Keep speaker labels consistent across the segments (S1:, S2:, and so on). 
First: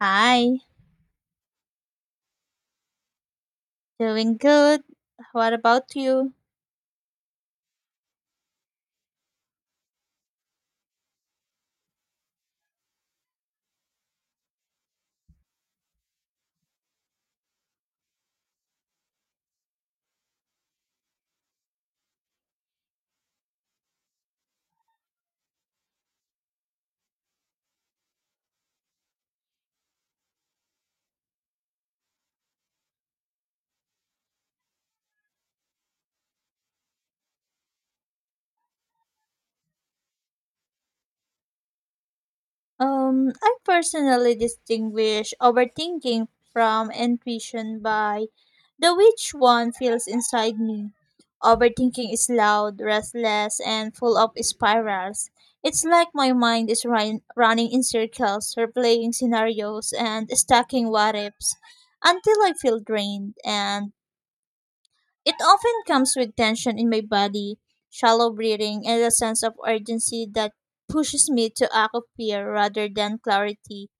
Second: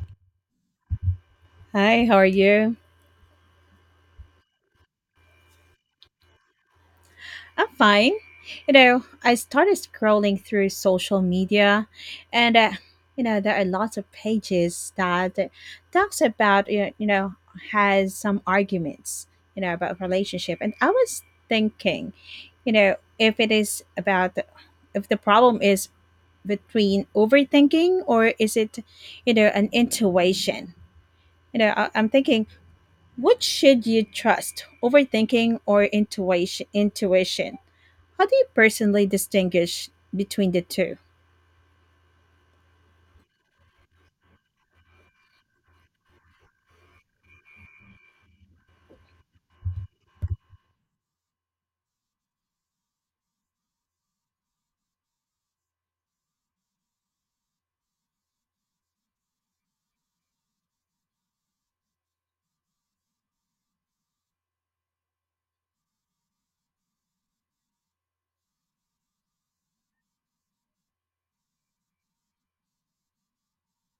S1: Hi,
S2: Hi, how are you?
S1: doing good. What about you?
S2: I'm fine. I started scrolling through social media, and there are lots of pages that talks about has some arguments about relationship, and I was thinking, if it is about if the problem is between overthinking or is it an intuition? I'm thinking, what should you trust, overthinking or intuition? How do you personally distinguish between the two?
S1: I personally distinguish overthinking from intuition by the which one feels inside me. Overthinking is loud, restless, and full of spirals. It's like my mind is running in circles, replaying scenarios, and stacking what ifs until I feel drained and it often comes with tension in my body, shallow breathing, and a sense of urgency that pushes me to act of fear rather than clarity,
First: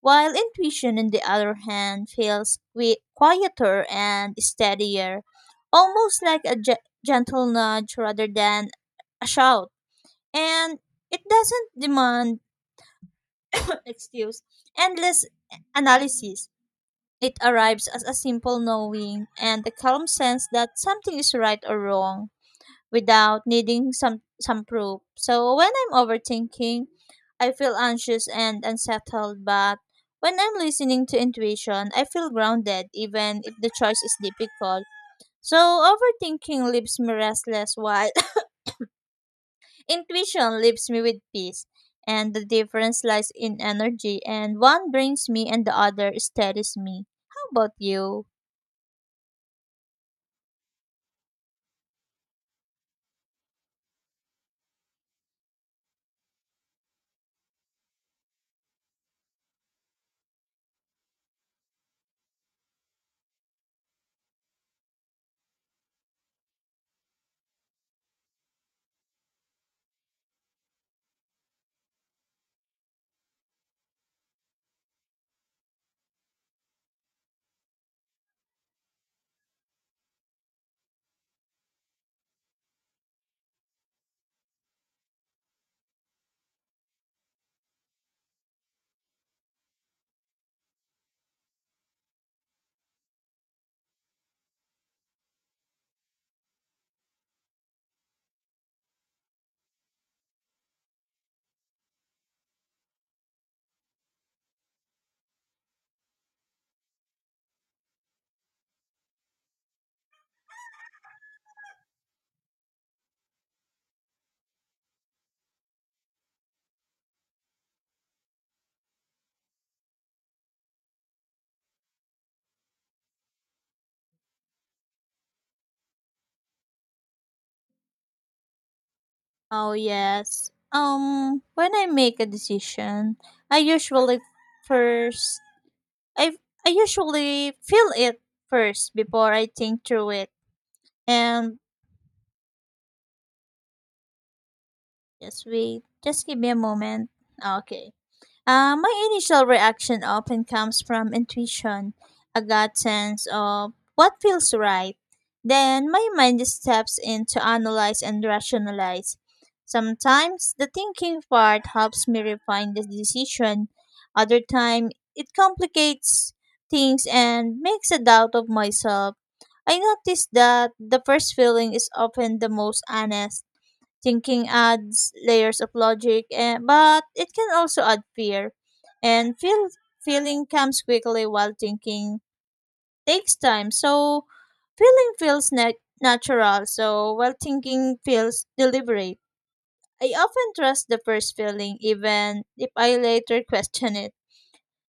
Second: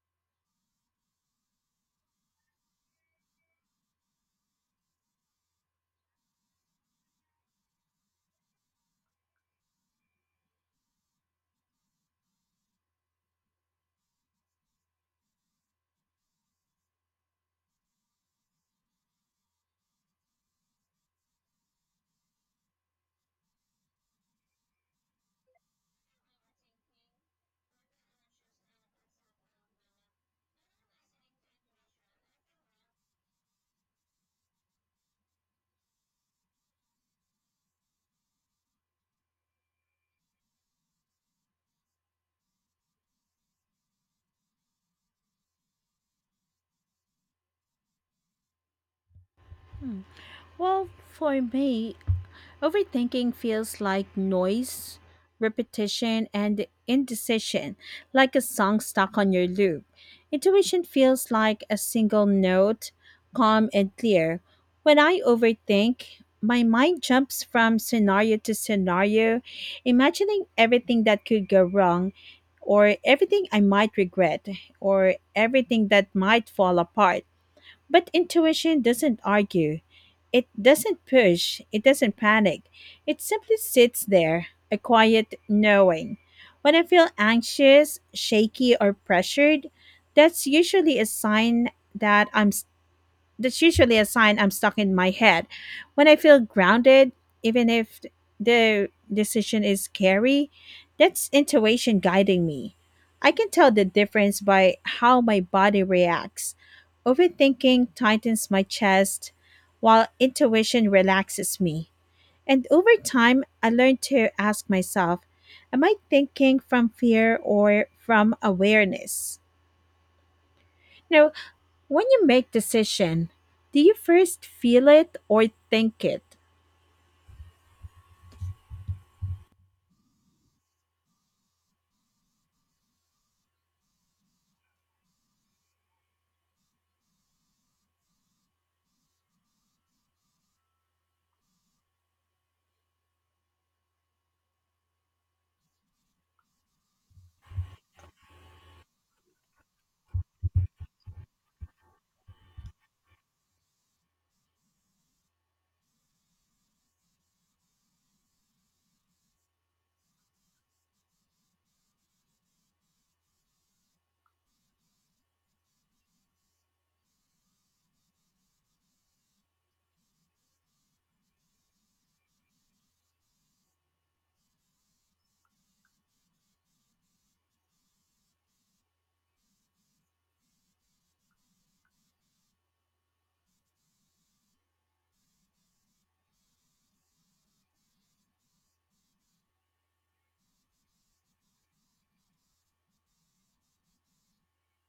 S1: while intuition, on the other hand, feels quieter and steadier, almost like a gentle nudge rather than a shout. And it doesn't demand, excuse, endless analysis. It arrives as a simple knowing and a calm sense that something is right or wrong without needing some proof. So when I'm overthinking, I feel anxious and unsettled, but when I'm listening to intuition, I feel grounded even if the choice is difficult. So overthinking leaves me restless while intuition leaves me with peace. And the difference lies in energy, and one brings me and the other steadies me. How about you?
S2: Well, for me, overthinking feels like noise, repetition, and indecision, like a song stuck on your loop. Intuition feels like a single note, calm and clear. When I overthink, my mind jumps from scenario to scenario, imagining everything that could go wrong, or everything I might regret, or everything that might fall apart. But intuition doesn't argue, it doesn't push, it doesn't panic. It simply sits there, a quiet knowing. When I feel anxious, shaky, or pressured, that's usually a sign that I'm that's usually a sign I'm stuck in my head. When I feel grounded, even if the decision is scary, that's intuition guiding me. I can tell the difference by how my body reacts. Overthinking tightens my chest, while intuition relaxes me. And over time, I learned to ask myself, am I thinking from fear or from awareness? You When you make decision, do you first feel it or think it?
S1: Oh yes. When I make a decision, I usually first I I usually feel it first before I think through it. And just wait, just give me a moment. Okay. My initial reaction often comes from intuition, a gut sense of what feels right. Then my mind steps in to analyze and rationalize. Sometimes the thinking part helps me refine the decision. Other time it complicates things and makes a doubt of myself. I noticed that the first feeling is often the most honest. Thinking adds layers of logic, but it can also add fear. And feel, feeling comes quickly while thinking takes time. So feeling feels natural, so while thinking feels deliberate. I often trust the first feeling even if I later question it.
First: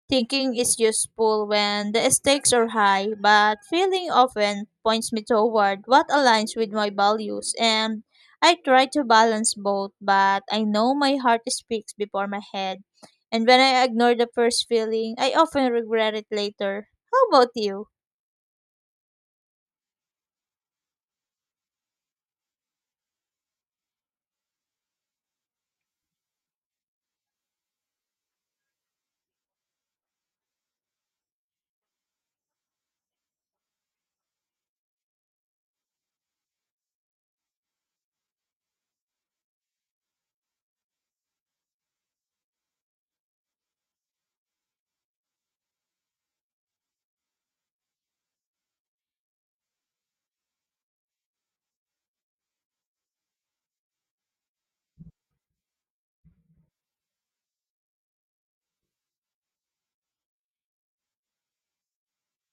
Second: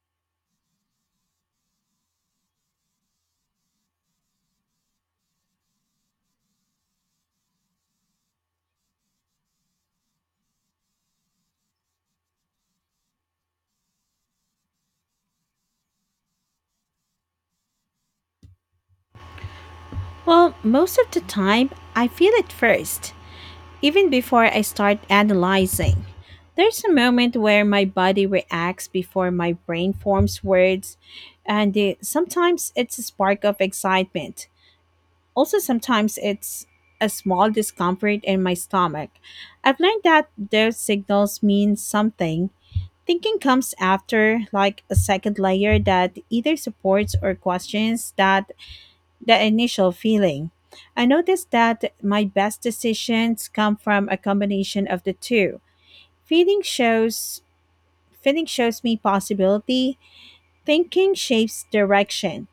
S1: Thinking is useful when the stakes are high, but feeling often points me toward what aligns with my values, and I try to balance both, but I know my heart speaks before my head. And when I ignore the first feeling, I often regret it later. How about you?
S2: Well, most of the time, I feel it first, even before I start analyzing. There's a moment where my body reacts before my brain forms words, and sometimes it's a spark of excitement. Also, sometimes it's a small discomfort in my stomach. I've learned that those signals mean something. Thinking comes after, like a second layer that either supports or questions that the initial feeling. I noticed that my best decisions come from a combination of the two. Feeling shows feeling shows me possibility, thinking shapes direction.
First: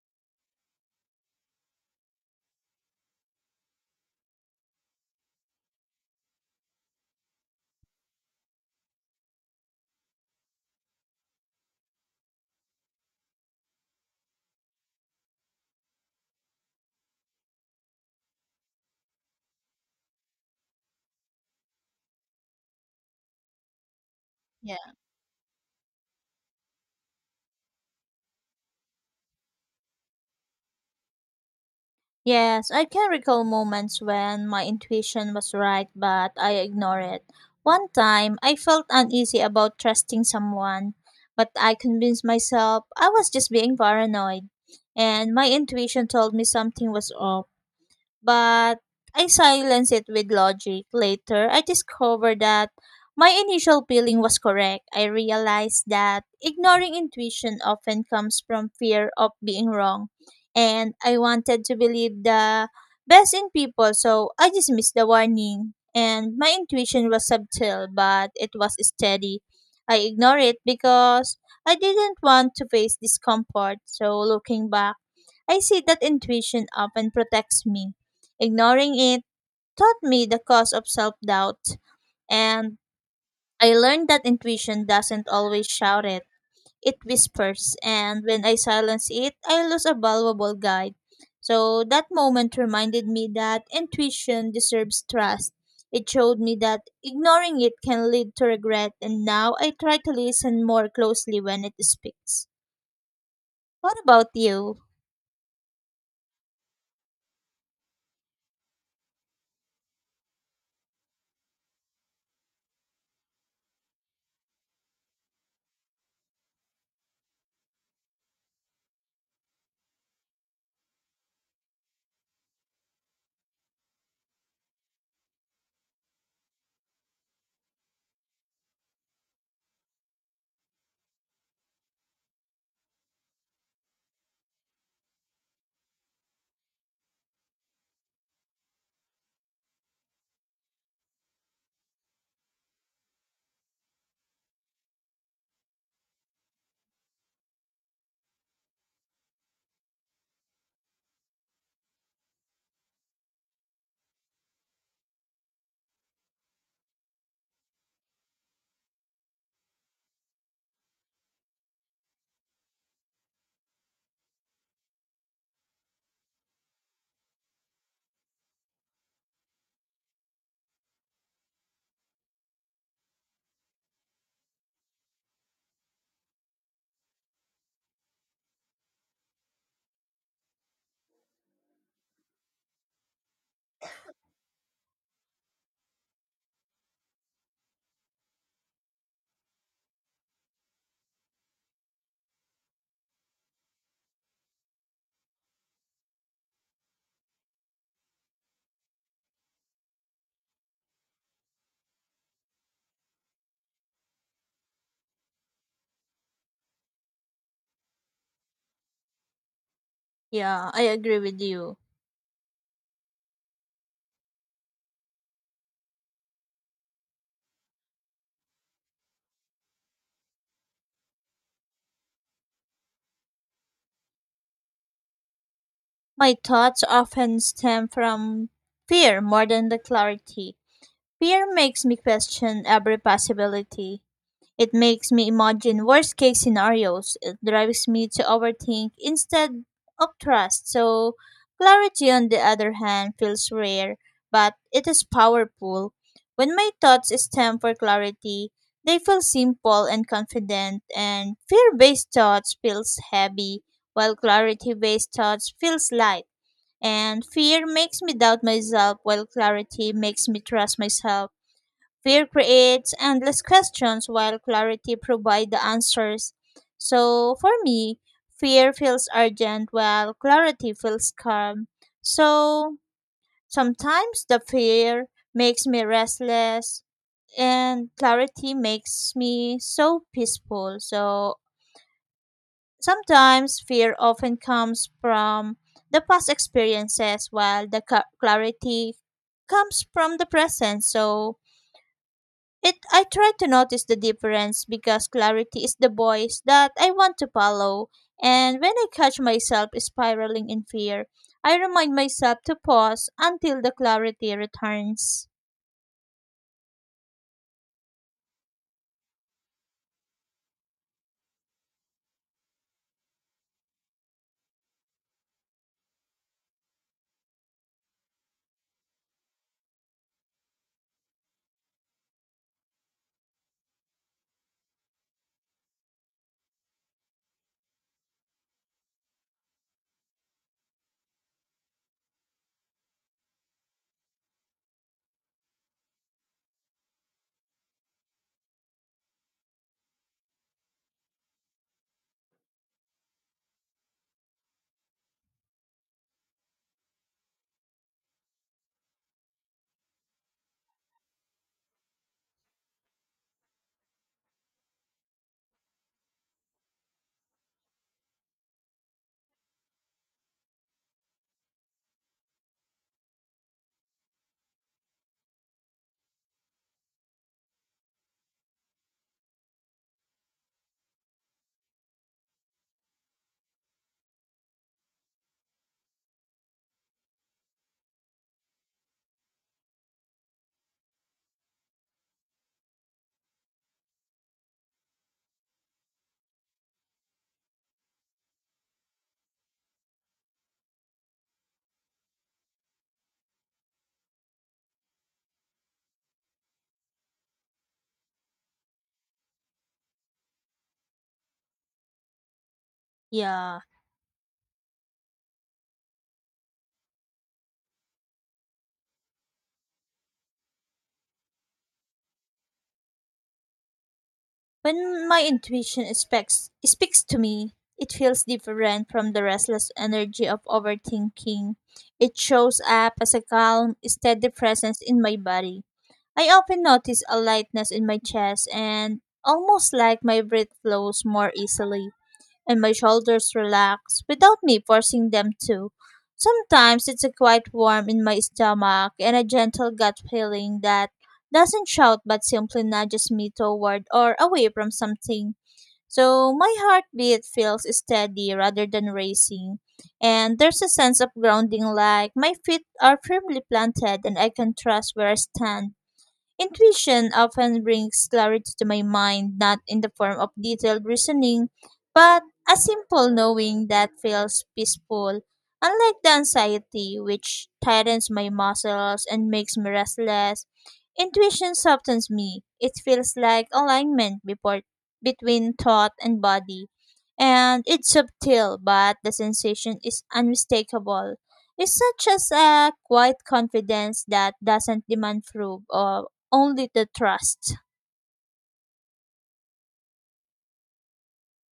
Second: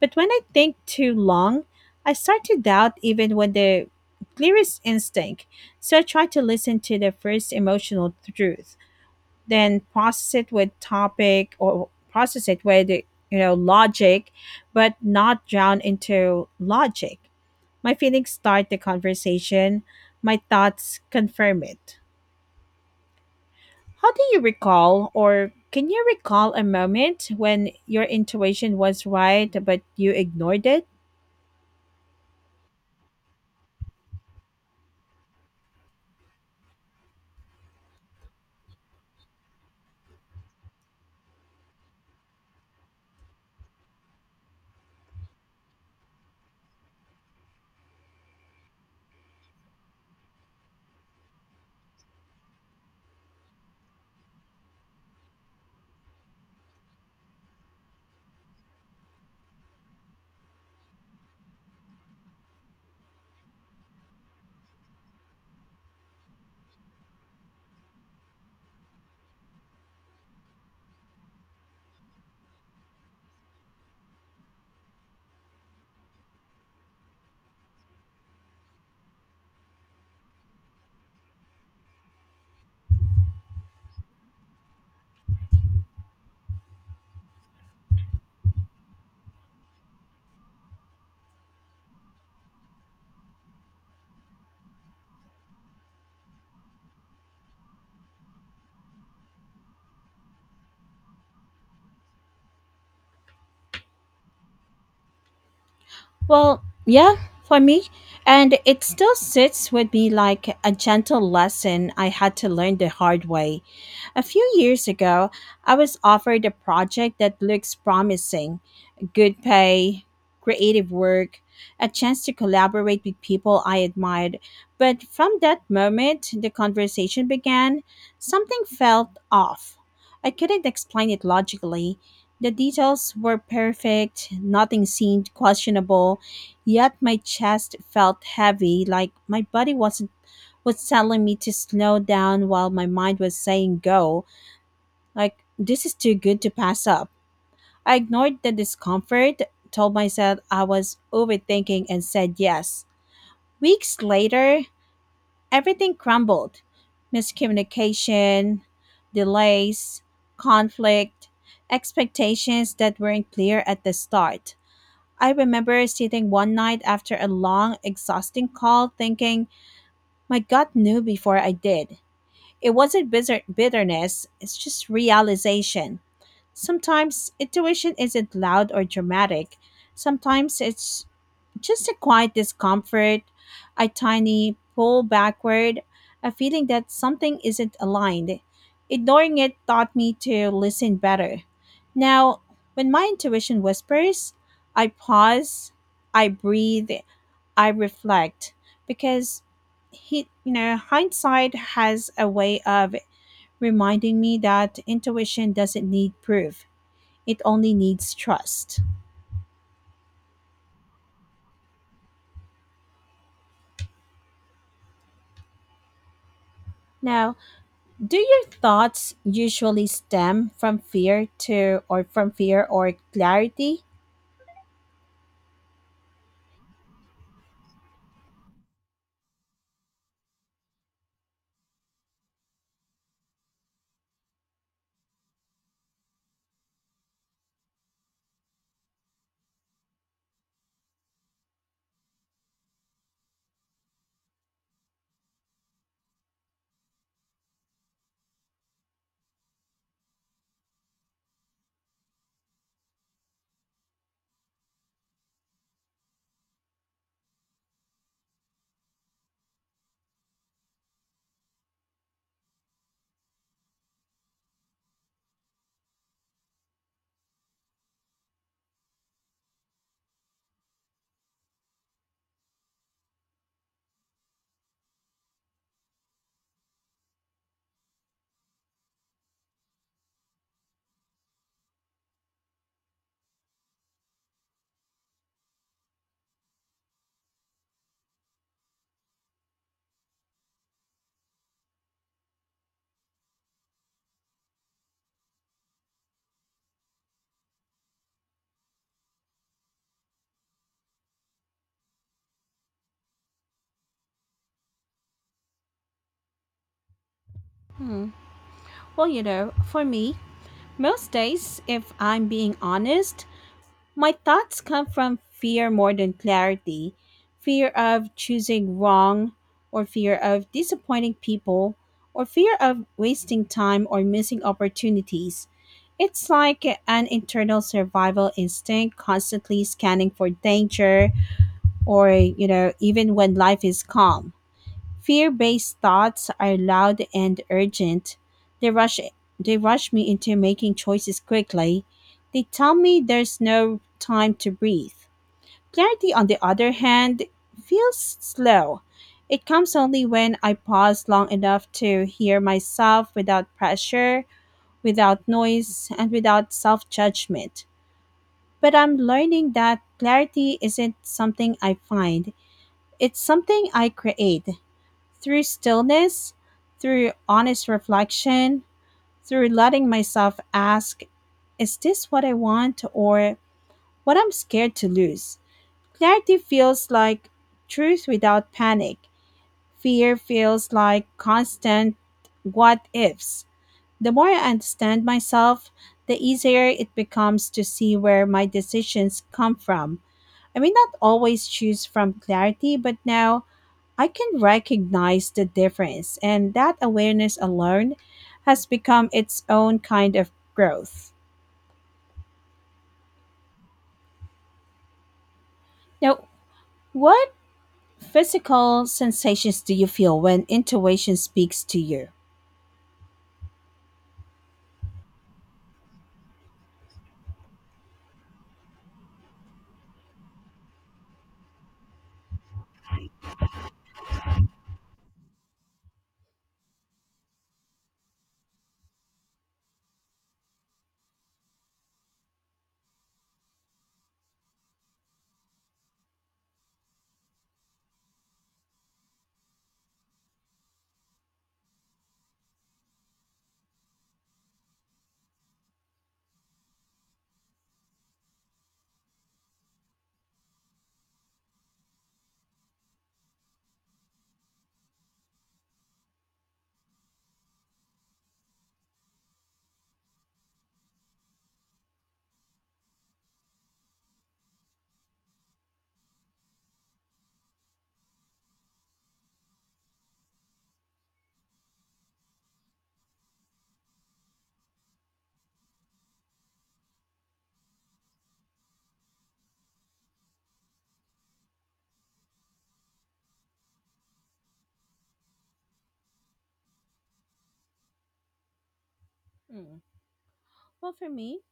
S2: But when I think too long, I start to doubt even when the clearest instinct. So I try to listen to the first emotional truth, then process it with topic or process it with logic, but not drown into logic. My feelings start the conversation, my thoughts confirm it. How do you recall, or can you recall a moment when your intuition was right but you ignored it?
S1: Yes, I can recall moments when my intuition was right, but I ignore it. One time, I felt uneasy about trusting someone, but I convinced myself I was just being paranoid, and my intuition told me something was off but I silenced it with logic. Later, I discovered that my initial feeling was correct. I realized that ignoring intuition often comes from fear of being wrong, and I wanted to believe the best in people, so I dismissed the warning. And my intuition was subtle, but it was steady. I ignored it because I didn't want to face discomfort. So, looking back, I see that intuition often protects me. Ignoring it taught me the cost of self doubt, and I learned that intuition doesn't always shout it, it whispers, and when I silence it, I lose a valuable guide. So that moment reminded me that intuition deserves trust. It showed me that ignoring it can lead to regret, and now I try to listen more closely when it speaks. What about you?
S2: Well, yeah, for me, and it still sits with me like a gentle lesson I had to learn the hard way. A few years ago, I was offered a project that looks promising: good pay, creative work, a chance to collaborate with people I admired. But from that moment the conversation began, something felt off. I couldn't explain it logically. The details were perfect, nothing seemed questionable, yet my chest felt heavy, like my body wasn't was telling me to slow down while my mind was saying go. Like, this is too good to pass up. I ignored the discomfort, told myself I was overthinking, and said yes. Weeks later, everything crumbled: miscommunication, delays, conflict, expectations that weren't clear at the start. I remember sitting one night after a long, exhausting call thinking, my gut knew before I did. It wasn't bitterness, it's just realization. Sometimes intuition isn't loud or dramatic. Sometimes it's just a quiet discomfort, a tiny pull backward, a feeling that something isn't aligned. Ignoring it taught me to listen better. Now, when my intuition whispers, I pause, I breathe, I reflect, because hindsight has a way of reminding me that intuition doesn't need proof, it only needs trust.
S1: Yeah, I agree with you.
S2: Now, do your thoughts usually stem from fear or clarity?
S1: My thoughts often stem from fear more than the clarity. Fear makes me question every possibility. It makes me imagine worst case scenarios. It drives me to overthink instead of trust. So, clarity, on the other hand, feels rare, but it is powerful. When my thoughts stem for clarity, they feel simple and confident, and fear based thoughts feels heavy, while clarity based thoughts feels light. And fear makes me doubt myself, while clarity makes me trust myself. Fear creates endless questions, while clarity provides the answers. So for me, fear feels urgent, while clarity feels calm. So sometimes the fear makes me restless, and clarity makes me so peaceful. So sometimes fear often comes from the past experiences, while the clarity comes from the present. So it I try to notice the difference because clarity is the voice that I want to follow. And when I catch myself spiraling in fear, I remind myself to pause until the clarity returns.
S2: Hmm. Well, for me, most days, if I'm being honest, my thoughts come from fear more than clarity: fear of choosing wrong, or fear of disappointing people, or fear of wasting time or missing opportunities. It's like an internal survival instinct constantly scanning for danger or, even when life is calm. Fear based thoughts are loud and urgent. They rush they rush me into making choices quickly. They tell me there's no time to breathe. Clarity, on the other hand, feels slow. It comes only when I pause long enough to hear myself without pressure, without noise, and without self judgment. But I'm learning that clarity isn't something I find, it's something I create. Through stillness, through honest reflection, through letting myself ask, is this what I want or what I'm scared to lose? Clarity feels like truth without panic. Fear feels like constant what ifs. The more I understand myself, the easier it becomes to see where my decisions come from. I may not always choose from clarity, but now I can recognize the difference, and that awareness alone has become its own kind of growth.
S1: Yeah.
S2: Now, what physical sensations do you feel when intuition speaks to you?
S1: When my intuition speaks to me, it feels different from the restless energy of overthinking. It shows up as a calm, steady presence in my body. I often notice a lightness in my chest and almost like my breath flows more easily and my shoulders relax without me forcing them to. Sometimes it's a quiet warmth in my stomach and a gentle gut feeling that doesn't shout but simply nudges me toward or away from something. So my heartbeat feels steady rather than racing, and there's a sense of grounding like my feet are firmly planted and I can trust where I stand. Intuition often brings clarity to my mind, not in the form of detailed reasoning, but a simple knowing that feels peaceful. Unlike the anxiety, which tightens my muscles and makes me restless, intuition softens me. It feels like alignment before, between thought and body. And it's subtle, but the sensation is unmistakable. It's such as a quiet confidence that doesn't demand proof of only the trust.
S2: Hmm, Well, for me,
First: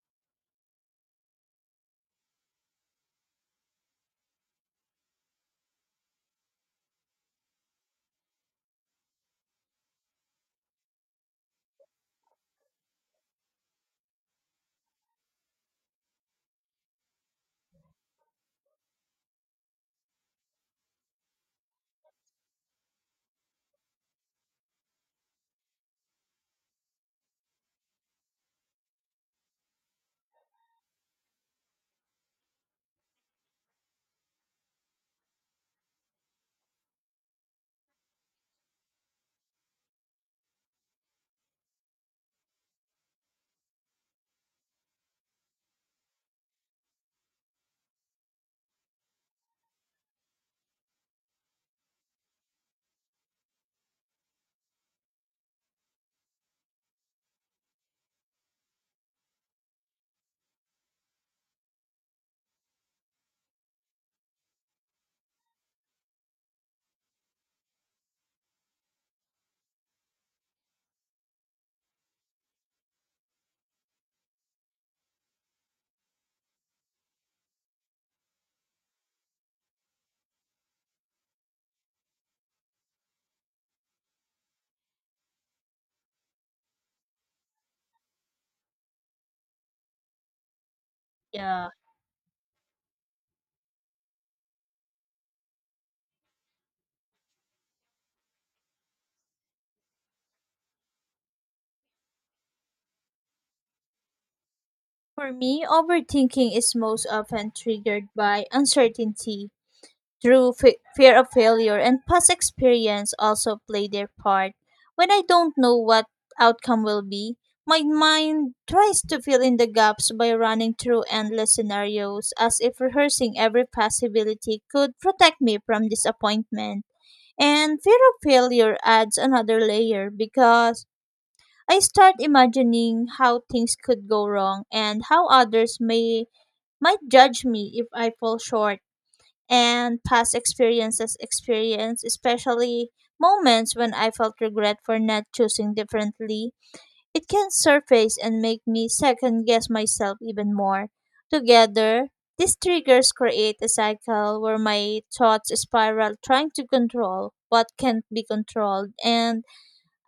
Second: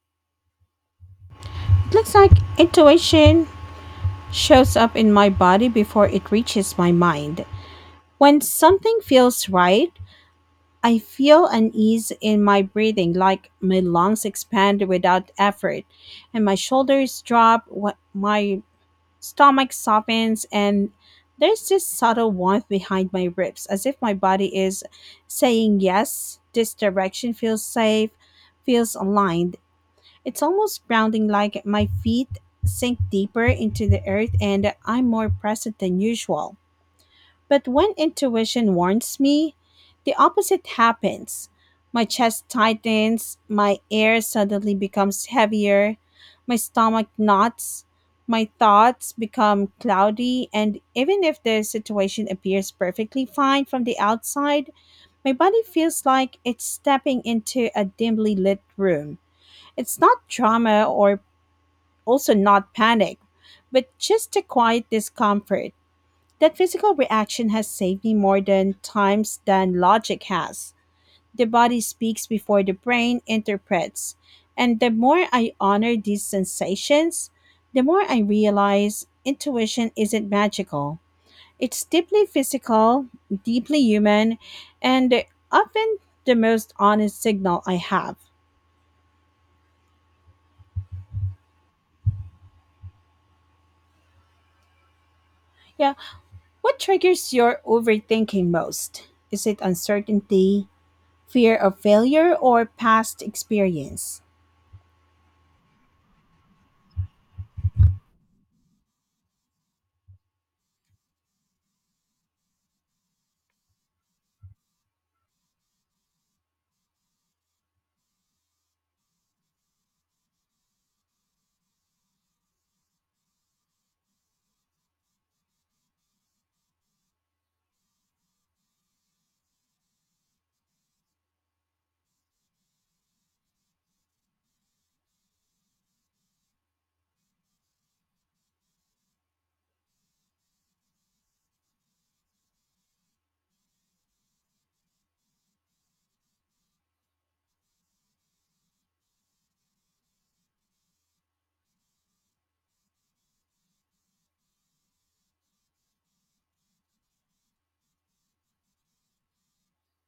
S2: it looks like intuition shows up in my body before it reaches my mind. When something feels right, I feel an ease in my breathing, like my lungs expand without effort, and my shoulders drop, my stomach softens, and there's this subtle warmth behind my ribs, as if my body is saying, yes, this direction feels safe, feels aligned. It's almost grounding, like my feet sink deeper into the earth, and I'm more present than usual. But when intuition warns me, the opposite happens. My chest tightens, my air suddenly becomes heavier, my stomach knots, my thoughts become cloudy, and even if the situation appears perfectly fine from the outside, my body feels like it's stepping into a dimly lit room. It's not drama or also not panic, but just a quiet discomfort. That physical reaction has saved me more than times than logic has. The body speaks before the brain interprets. And the more I honor these sensations, the more I realize intuition isn't magical. It's deeply physical, deeply human, and often the most honest signal I have.
S1: Yeah.
S2: Yeah, what triggers your overthinking most? Is it uncertainty, fear of failure, or past experience?
S1: For me, overthinking is most often triggered by uncertainty. Through fear of failure and past experience also play their part. When I don't know what outcome will be, my mind tries to fill in the gaps by running through endless scenarios as if rehearsing every possibility could protect me from disappointment. And fear of failure adds another layer because I start imagining how things could go wrong and how others may might judge me if I fall short. And past experiences experience, especially moments when I felt regret for not choosing differently, it can surface and make me second guess myself even more. Together, these triggers create a cycle where my thoughts spiral trying to control what can't be controlled and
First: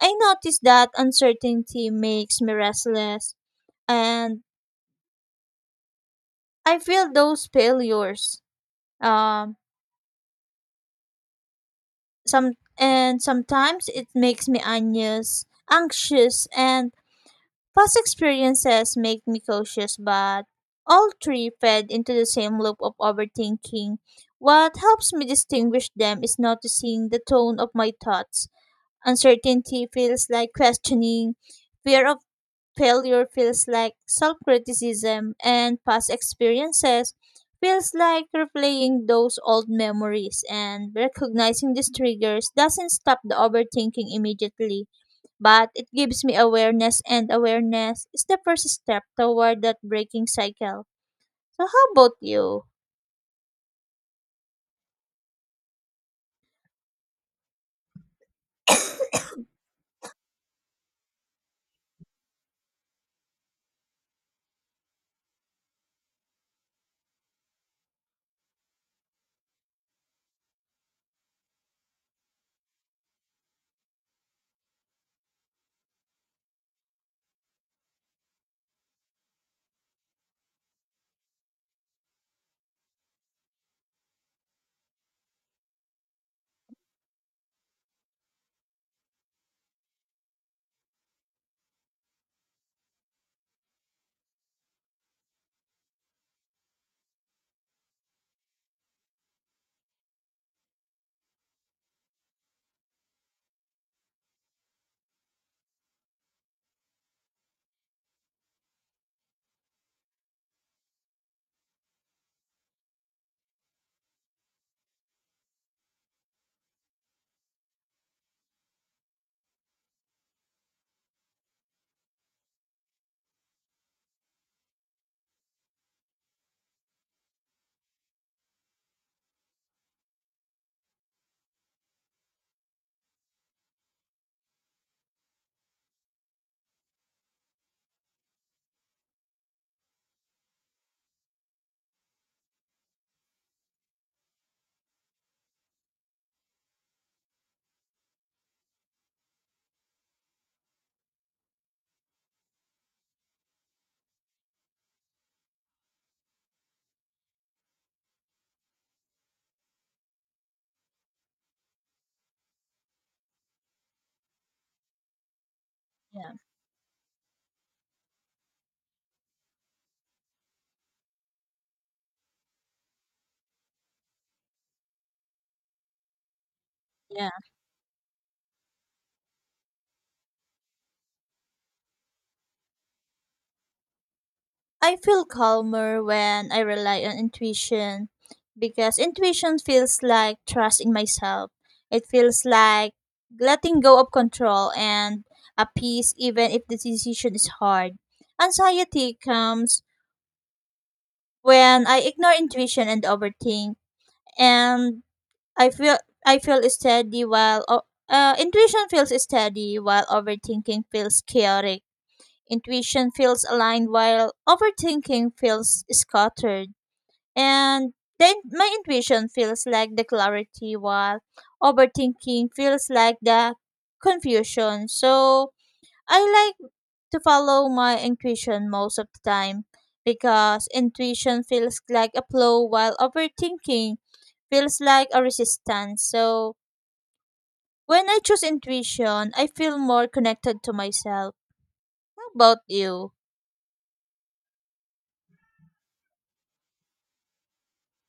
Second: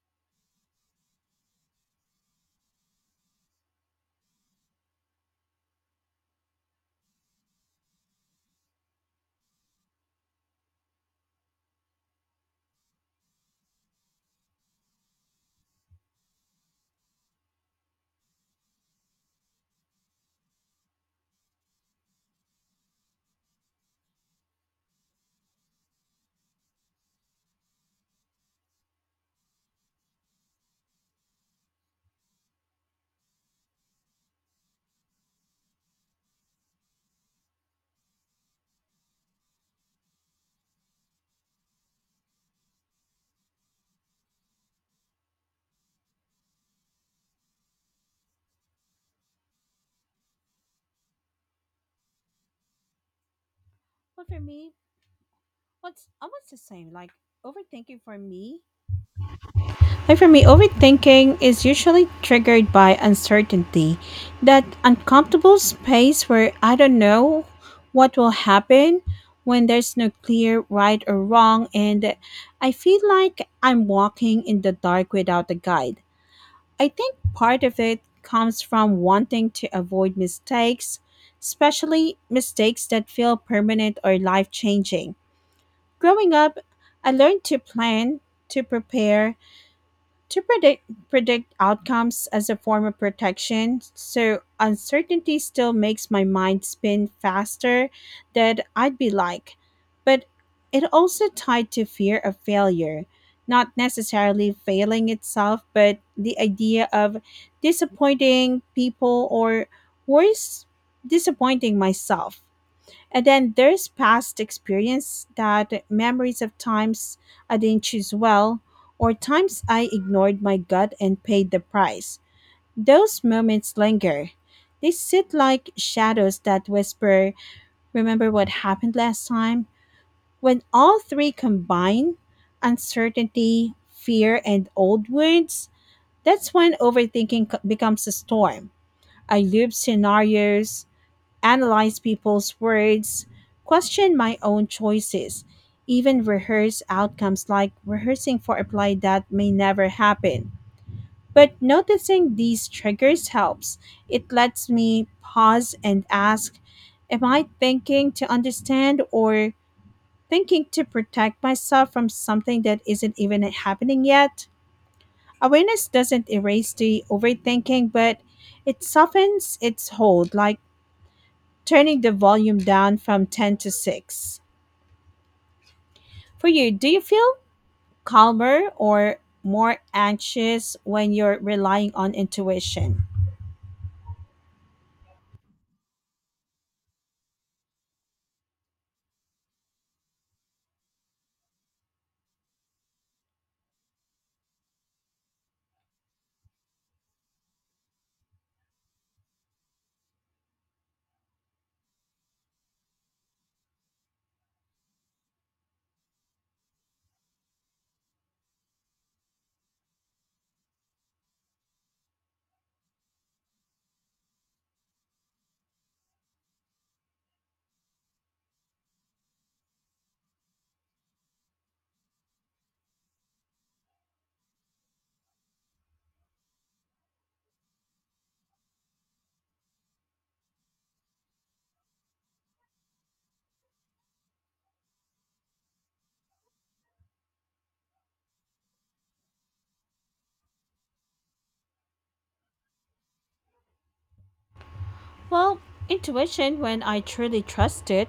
S1: I notice that uncertainty makes me restless, and I feel those failures. Um, some and sometimes it makes me anxious, and past experiences make me cautious. But all three fed into the same loop of overthinking. What helps me distinguish them is noticing the tone of my thoughts. Uncertainty feels like questioning. Fear of failure feels like self-criticism and past experiences feels like replaying those old memories and recognizing these triggers doesn't stop the overthinking immediately but it gives me awareness and awareness is the first step toward that breaking cycle. So how about you?
S2: Well, for me, what's almost the same. Like overthinking for me. Like for me, overthinking is usually triggered by uncertainty, that uncomfortable space where I don't know what will happen, when there's no clear right or wrong, and I feel like I'm walking in the dark without a guide. I think part of it comes from wanting to avoid mistakes, especially mistakes that feel permanent or life changing. Growing up, I learned to plan, to prepare, to predict outcomes as a form of protection. So uncertainty still makes my mind spin faster than I'd be like. But it also tied to fear of failure, not necessarily failing itself, but the idea of disappointing people or, worse, disappointing myself. And then there's past experience, that memories of times I didn't choose well, or times I ignored my gut and paid the price. Those moments linger. They sit like shadows that whisper, remember what happened last time? When all three combine, uncertainty, fear, and old wounds, that's when overthinking becomes a storm. I loop scenarios, analyze people's words, question my own choices, even rehearse outcomes like rehearsing for a play that may never happen. But noticing these triggers helps. It lets me pause and ask, am I thinking to understand, or thinking to protect myself from something that isn't even happening yet? Awareness doesn't
S1: Yeah,
S2: erase the overthinking, but it softens its hold. Like, turning the volume down from 10 to 6. For you, do you feel calmer or more anxious when you're relying on intuition?
S1: I feel calmer when I rely on intuition because intuition feels like trusting myself. It feels like letting go of control and a peace even if the decision is hard. Anxiety comes when I ignore intuition and overthink and I feel I feel steady while intuition feels steady while overthinking feels chaotic. Intuition feels aligned while overthinking feels scattered and then my intuition feels like the clarity, while overthinking feels like the confusion. So I like to follow my intuition most of the time because intuition feels like a flow, while overthinking feels like a resistance. So when I choose intuition, I feel more connected to myself. How about you?
S2: Well, intuition, when I truly trust it,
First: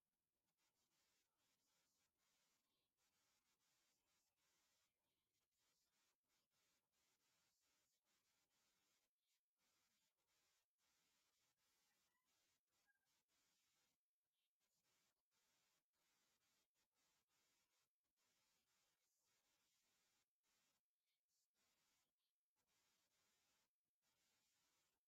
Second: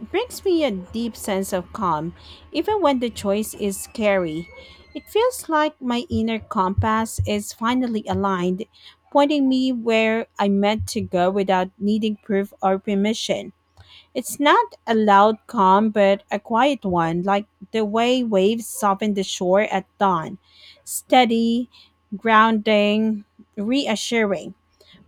S2: brings me a deep sense of calm, even when the choice is scary. It feels like my inner compass is finally aligned, pointing me where I'm meant to go without needing proof or permission. It's not a loud calm, but a quiet one, like the way waves soften the shore at dawn. Steady, grounding, reassuring.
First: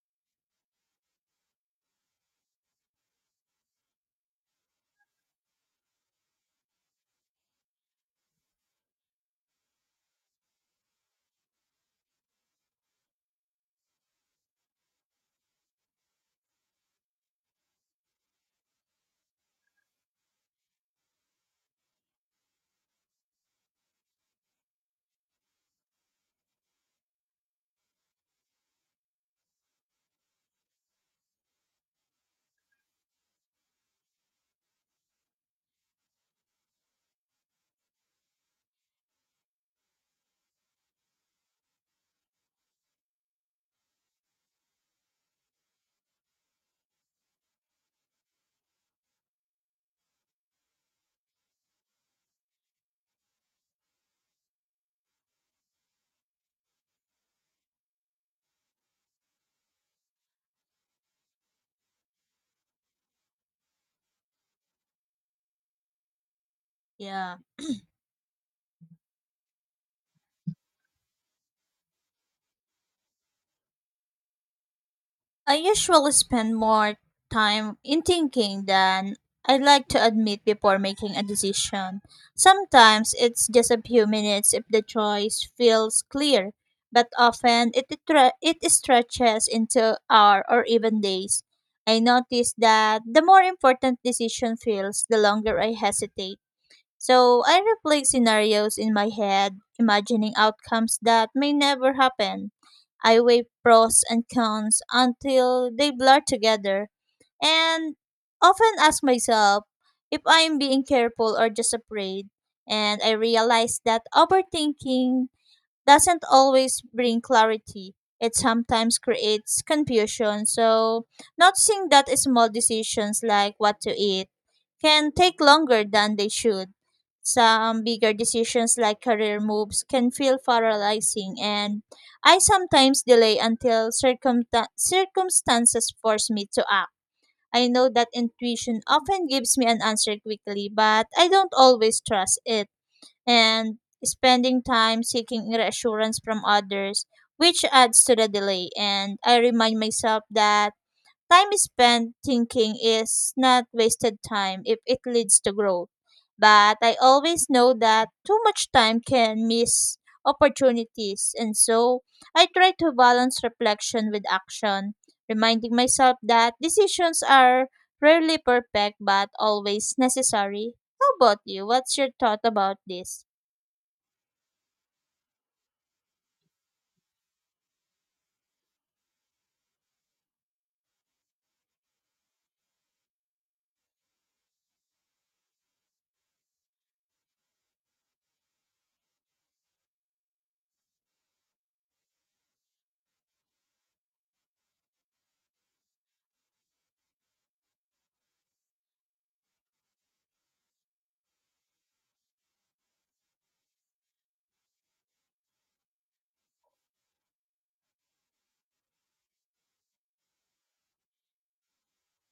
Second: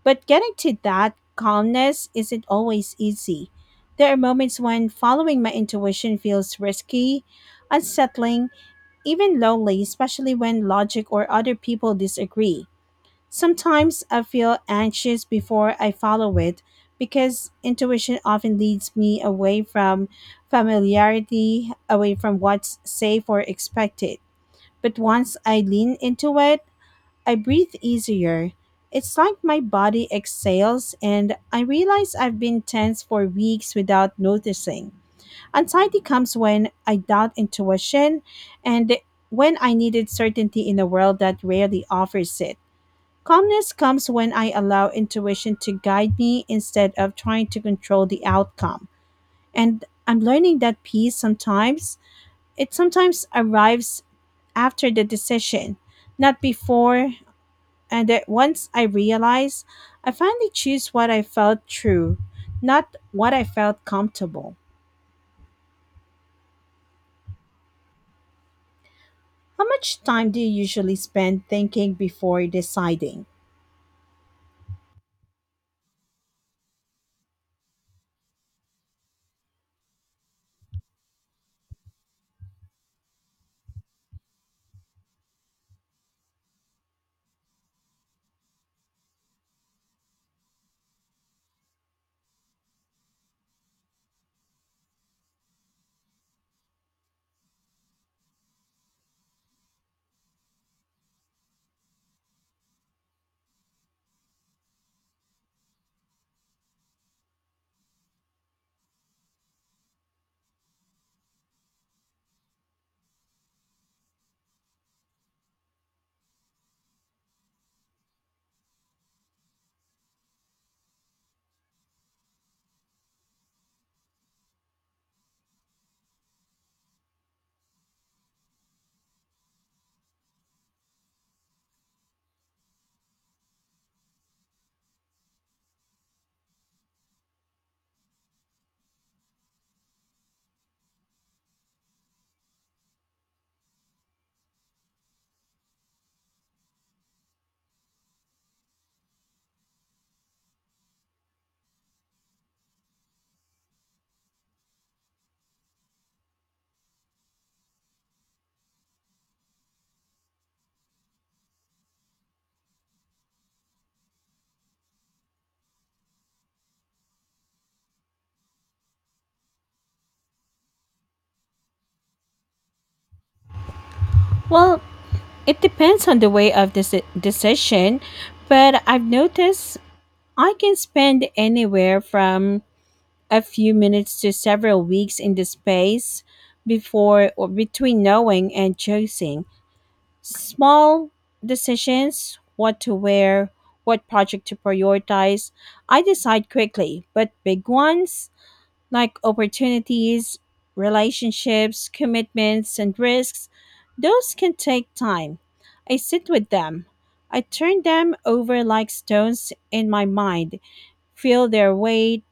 S2: But getting to that calmness isn't always easy. There are moments when following my intuition feels risky, unsettling, even lonely, especially when logic or other people disagree. Sometimes I feel anxious before I follow it because intuition often leads me away from familiarity, away from what's safe or expected. But once I lean into it, I breathe easier. It's like my body exhales, and I realize I've been tense for weeks without noticing. Anxiety comes when I doubt intuition and when I needed certainty in a world that rarely offers it. Calmness comes when I allow intuition to guide me instead of trying to control the outcome. And I'm learning that peace sometimes, it sometimes arrives after the decision, not before. And that once I realize, I finally choose what I felt true, not what I felt comfortable.
S1: Yeah.
S2: How much time do you usually spend thinking before deciding?
S1: I usually spend more time in thinking than I'd like to admit before making a decision. Sometimes it's just a few minutes if the choice feels clear, but often it, it stretches into hour or even days. I notice that the more important decision feels, the longer I hesitate. So I replay scenarios in my head, imagining outcomes that may never happen. I weigh pros and cons until they blur together, and often ask myself if I'm being careful or just afraid. And I realize that overthinking doesn't always bring clarity. It sometimes creates confusion. So, noticing that small decisions like what to eat can take longer than they should. Some bigger decisions like career moves can feel paralyzing, and I sometimes delay until circumstances force me to act. I know that intuition often gives me an answer quickly, but I don't always trust it and spending time seeking reassurance from others, which adds to the delay. And I remind myself that time spent thinking is not wasted time if it leads to growth. But I always know that too much time can miss opportunities, and so I try to balance reflection with action, reminding myself that decisions are rarely perfect but always necessary. How about you? What's your thought about this?
S2: Well, it depends on the way of this decision, but I've noticed I can spend anywhere from a few minutes to several weeks in the space before or between knowing and choosing. Small decisions, what to wear, what project to prioritize, I decide quickly, but big ones like opportunities, relationships, commitments, and risks, those can take time. I sit with them. I turn them over like stones in my mind, feel their weight,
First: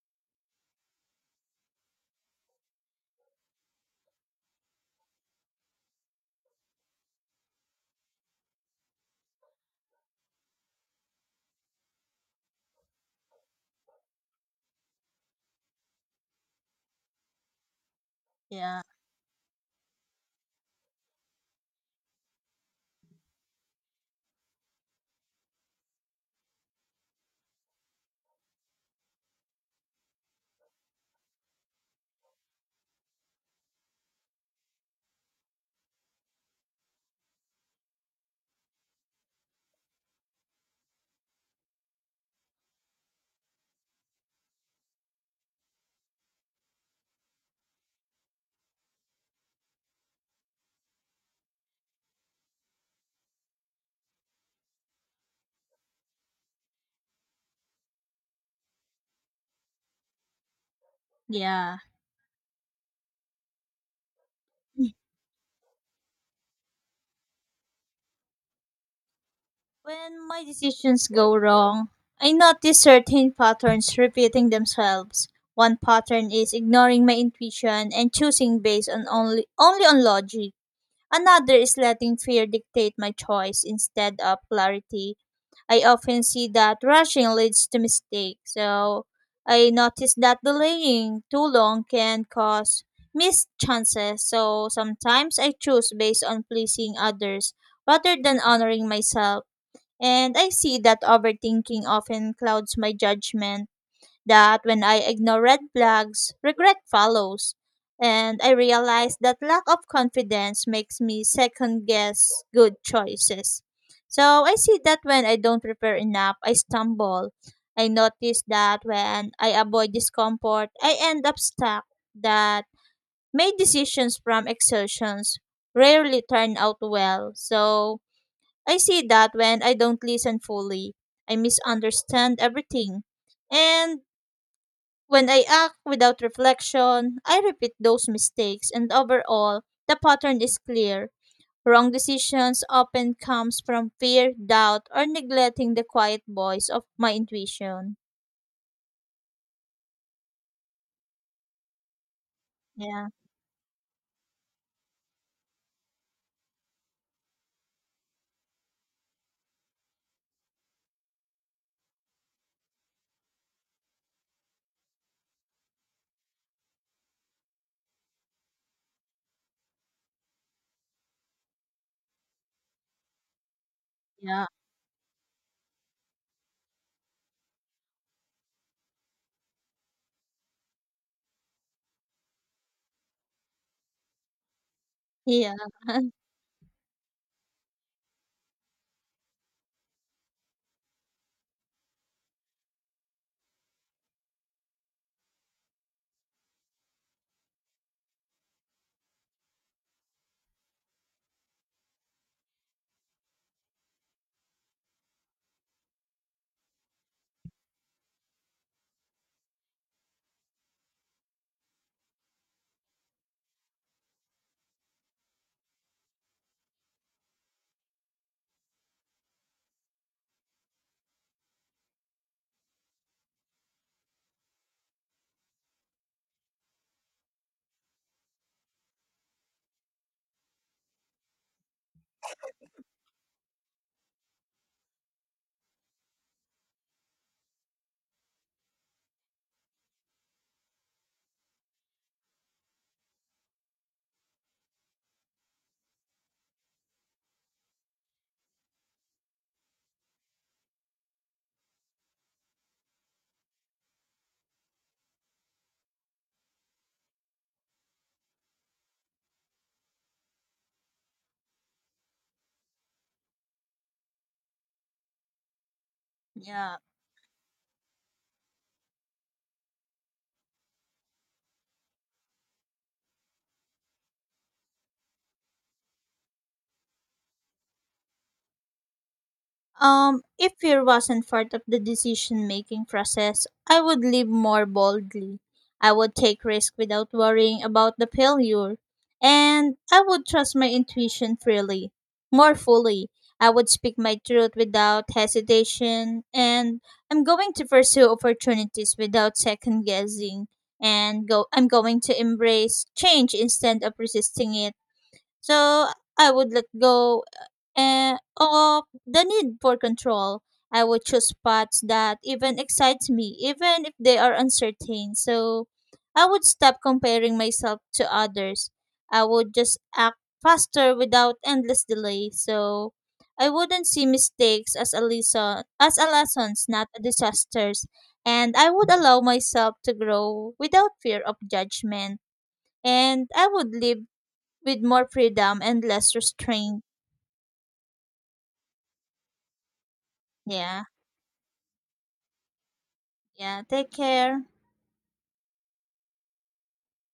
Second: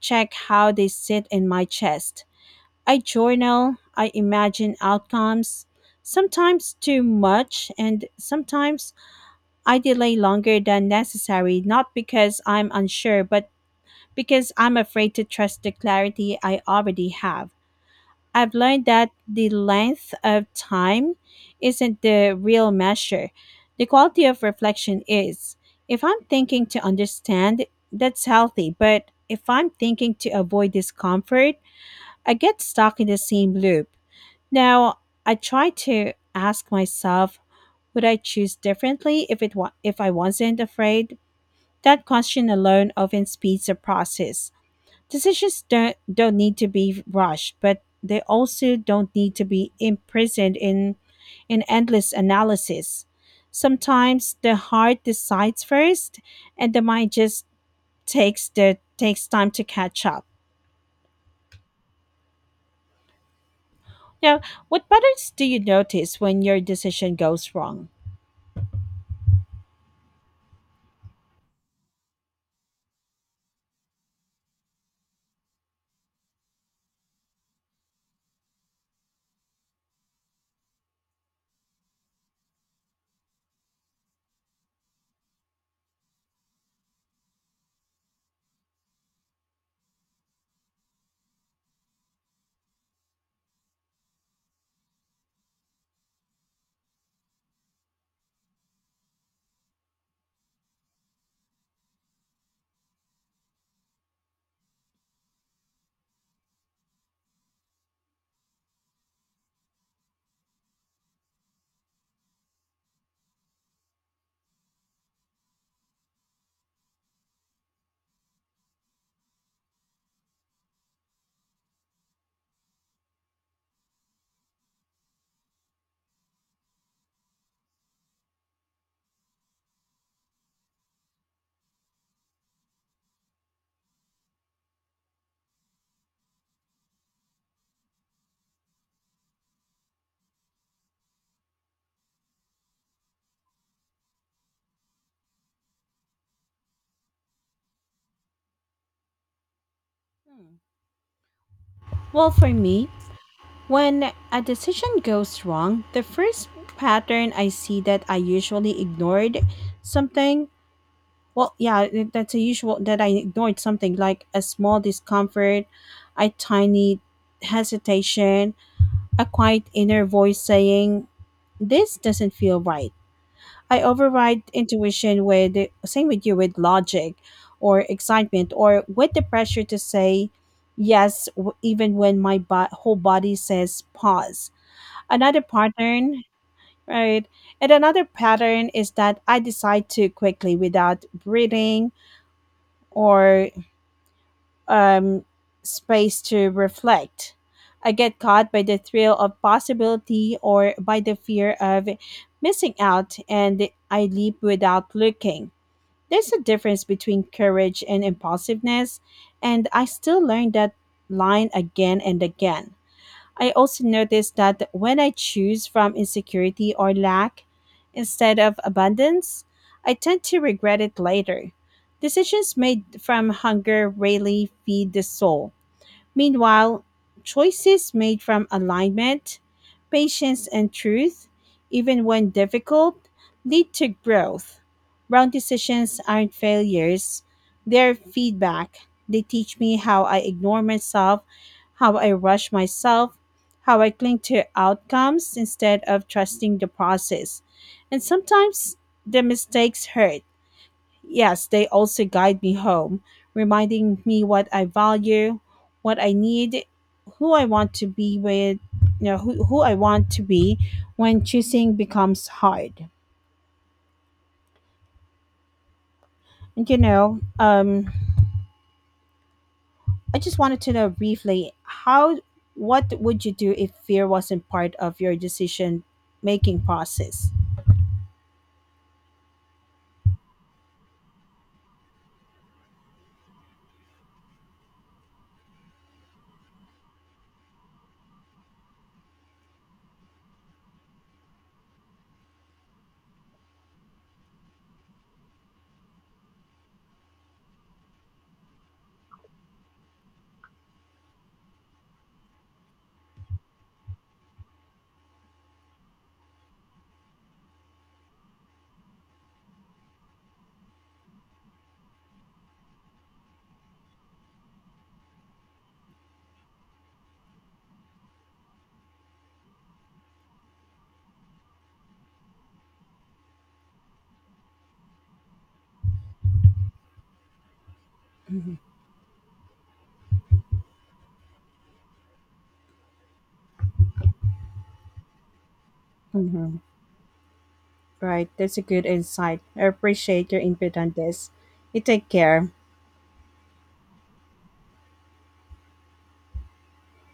S2: check how they sit in my chest. I journal, I imagine outcomes, sometimes too much, and sometimes I delay longer than necessary, not because I'm unsure, but because I'm afraid to trust the clarity I already have. I've
S1: Yeah,
S2: learned that the length of time isn't the real measure. The quality of reflection is. If I'm thinking to understand, that's healthy, but if I'm thinking to avoid discomfort, I get stuck in the same loop. Now, I try to ask myself, would I choose differently if it wa- if I wasn't afraid? That question alone often speeds the process. Decisions don't need to be rushed, but they also don't need to be imprisoned in endless analysis. Sometimes the heart decides first, and the mind just takes time to catch up.
S1: yeah.
S2: Now, what patterns do you notice when your decision goes wrong?
S1: When my decisions go wrong, I notice certain patterns repeating themselves. One pattern is ignoring my intuition and choosing based on only on logic. Another is letting fear dictate my choice instead of clarity. I often see that rushing leads to mistakes. So I noticed that delaying too long can cause missed chances. So sometimes I choose based on pleasing others rather than honoring myself. And I see that overthinking often clouds my judgment that when I ignore red flags, regret follows. And I realize that lack of confidence makes me second guess good choices. So I see that when I don't prepare enough, I stumble. I notice that when I avoid discomfort, I end up stuck. That made decisions from exertions rarely turn out well. So I see that when I don't listen fully, I misunderstand everything. And when I act without reflection, I repeat those mistakes and overall, the pattern is clear. Wrong decisions often comes from fear, doubt, or neglecting the quiet voice of my intuition.
S2: Well, for me,
S1: Yeah,
S2: when a decision goes wrong, the first pattern I see that I usually ignored something. Well, yeah, that's a usual that I ignored something like a small discomfort, a tiny hesitation, a quiet inner voice saying, this doesn't feel right. I override
S1: yeah,
S2: intuition with, same with you, with logic or excitement or with the pressure to say yes, even when my whole body says pause. Another
S1: yeah,
S2: pattern, right? And another pattern is that I decide too quickly without breathing or um, space to reflect. I get caught by the thrill of possibility or by the fear of missing out, and I leap without looking. There's a difference between courage and impulsiveness, and I still learn that line again and again. I also noticed that when I choose from insecurity or lack instead of abundance, I tend to regret it later. Decisions made from hunger rarely feed the soul. Meanwhile, choices made from alignment, patience, and truth, even when difficult, lead to growth. Wrong decisions aren't failures, they're feedback. They teach me how I ignore myself, how I rush myself, how I cling to outcomes instead of trusting the process. And sometimes the mistakes hurt, yes, they also guide me home, reminding me what I value, what I need, who I want to be with, who I want to be when choosing becomes hard. And
S1: yeah.
S2: I just wanted to know briefly how what would you do if fear wasn't part of your decision making process?
S1: If fear wasn't part of the decision making process, I would live more boldly. I would take risks without worrying about the failure. And I would trust my intuition freely, more fully. I would speak my truth without hesitation. And I'm going to pursue opportunities without second guessing. And go, I'm going to embrace change instead of resisting it. So I would let go and of the need for control. I would choose paths that even excites me, even if they are uncertain. So I would stop comparing myself to others. I would just act faster without endless delay. So I wouldn't see mistakes as a lesson as a lessons, not a disasters.
S2: Mm-hmm.
S1: And I would allow myself to grow without fear of judgment. And I would live with more freedom and less
S2: Mm-hmm.
S1: restraint.
S2: Right, that's a good insight. I appreciate your input
S1: Yeah.
S2: on this. You take care.
S1: Yeah, take care.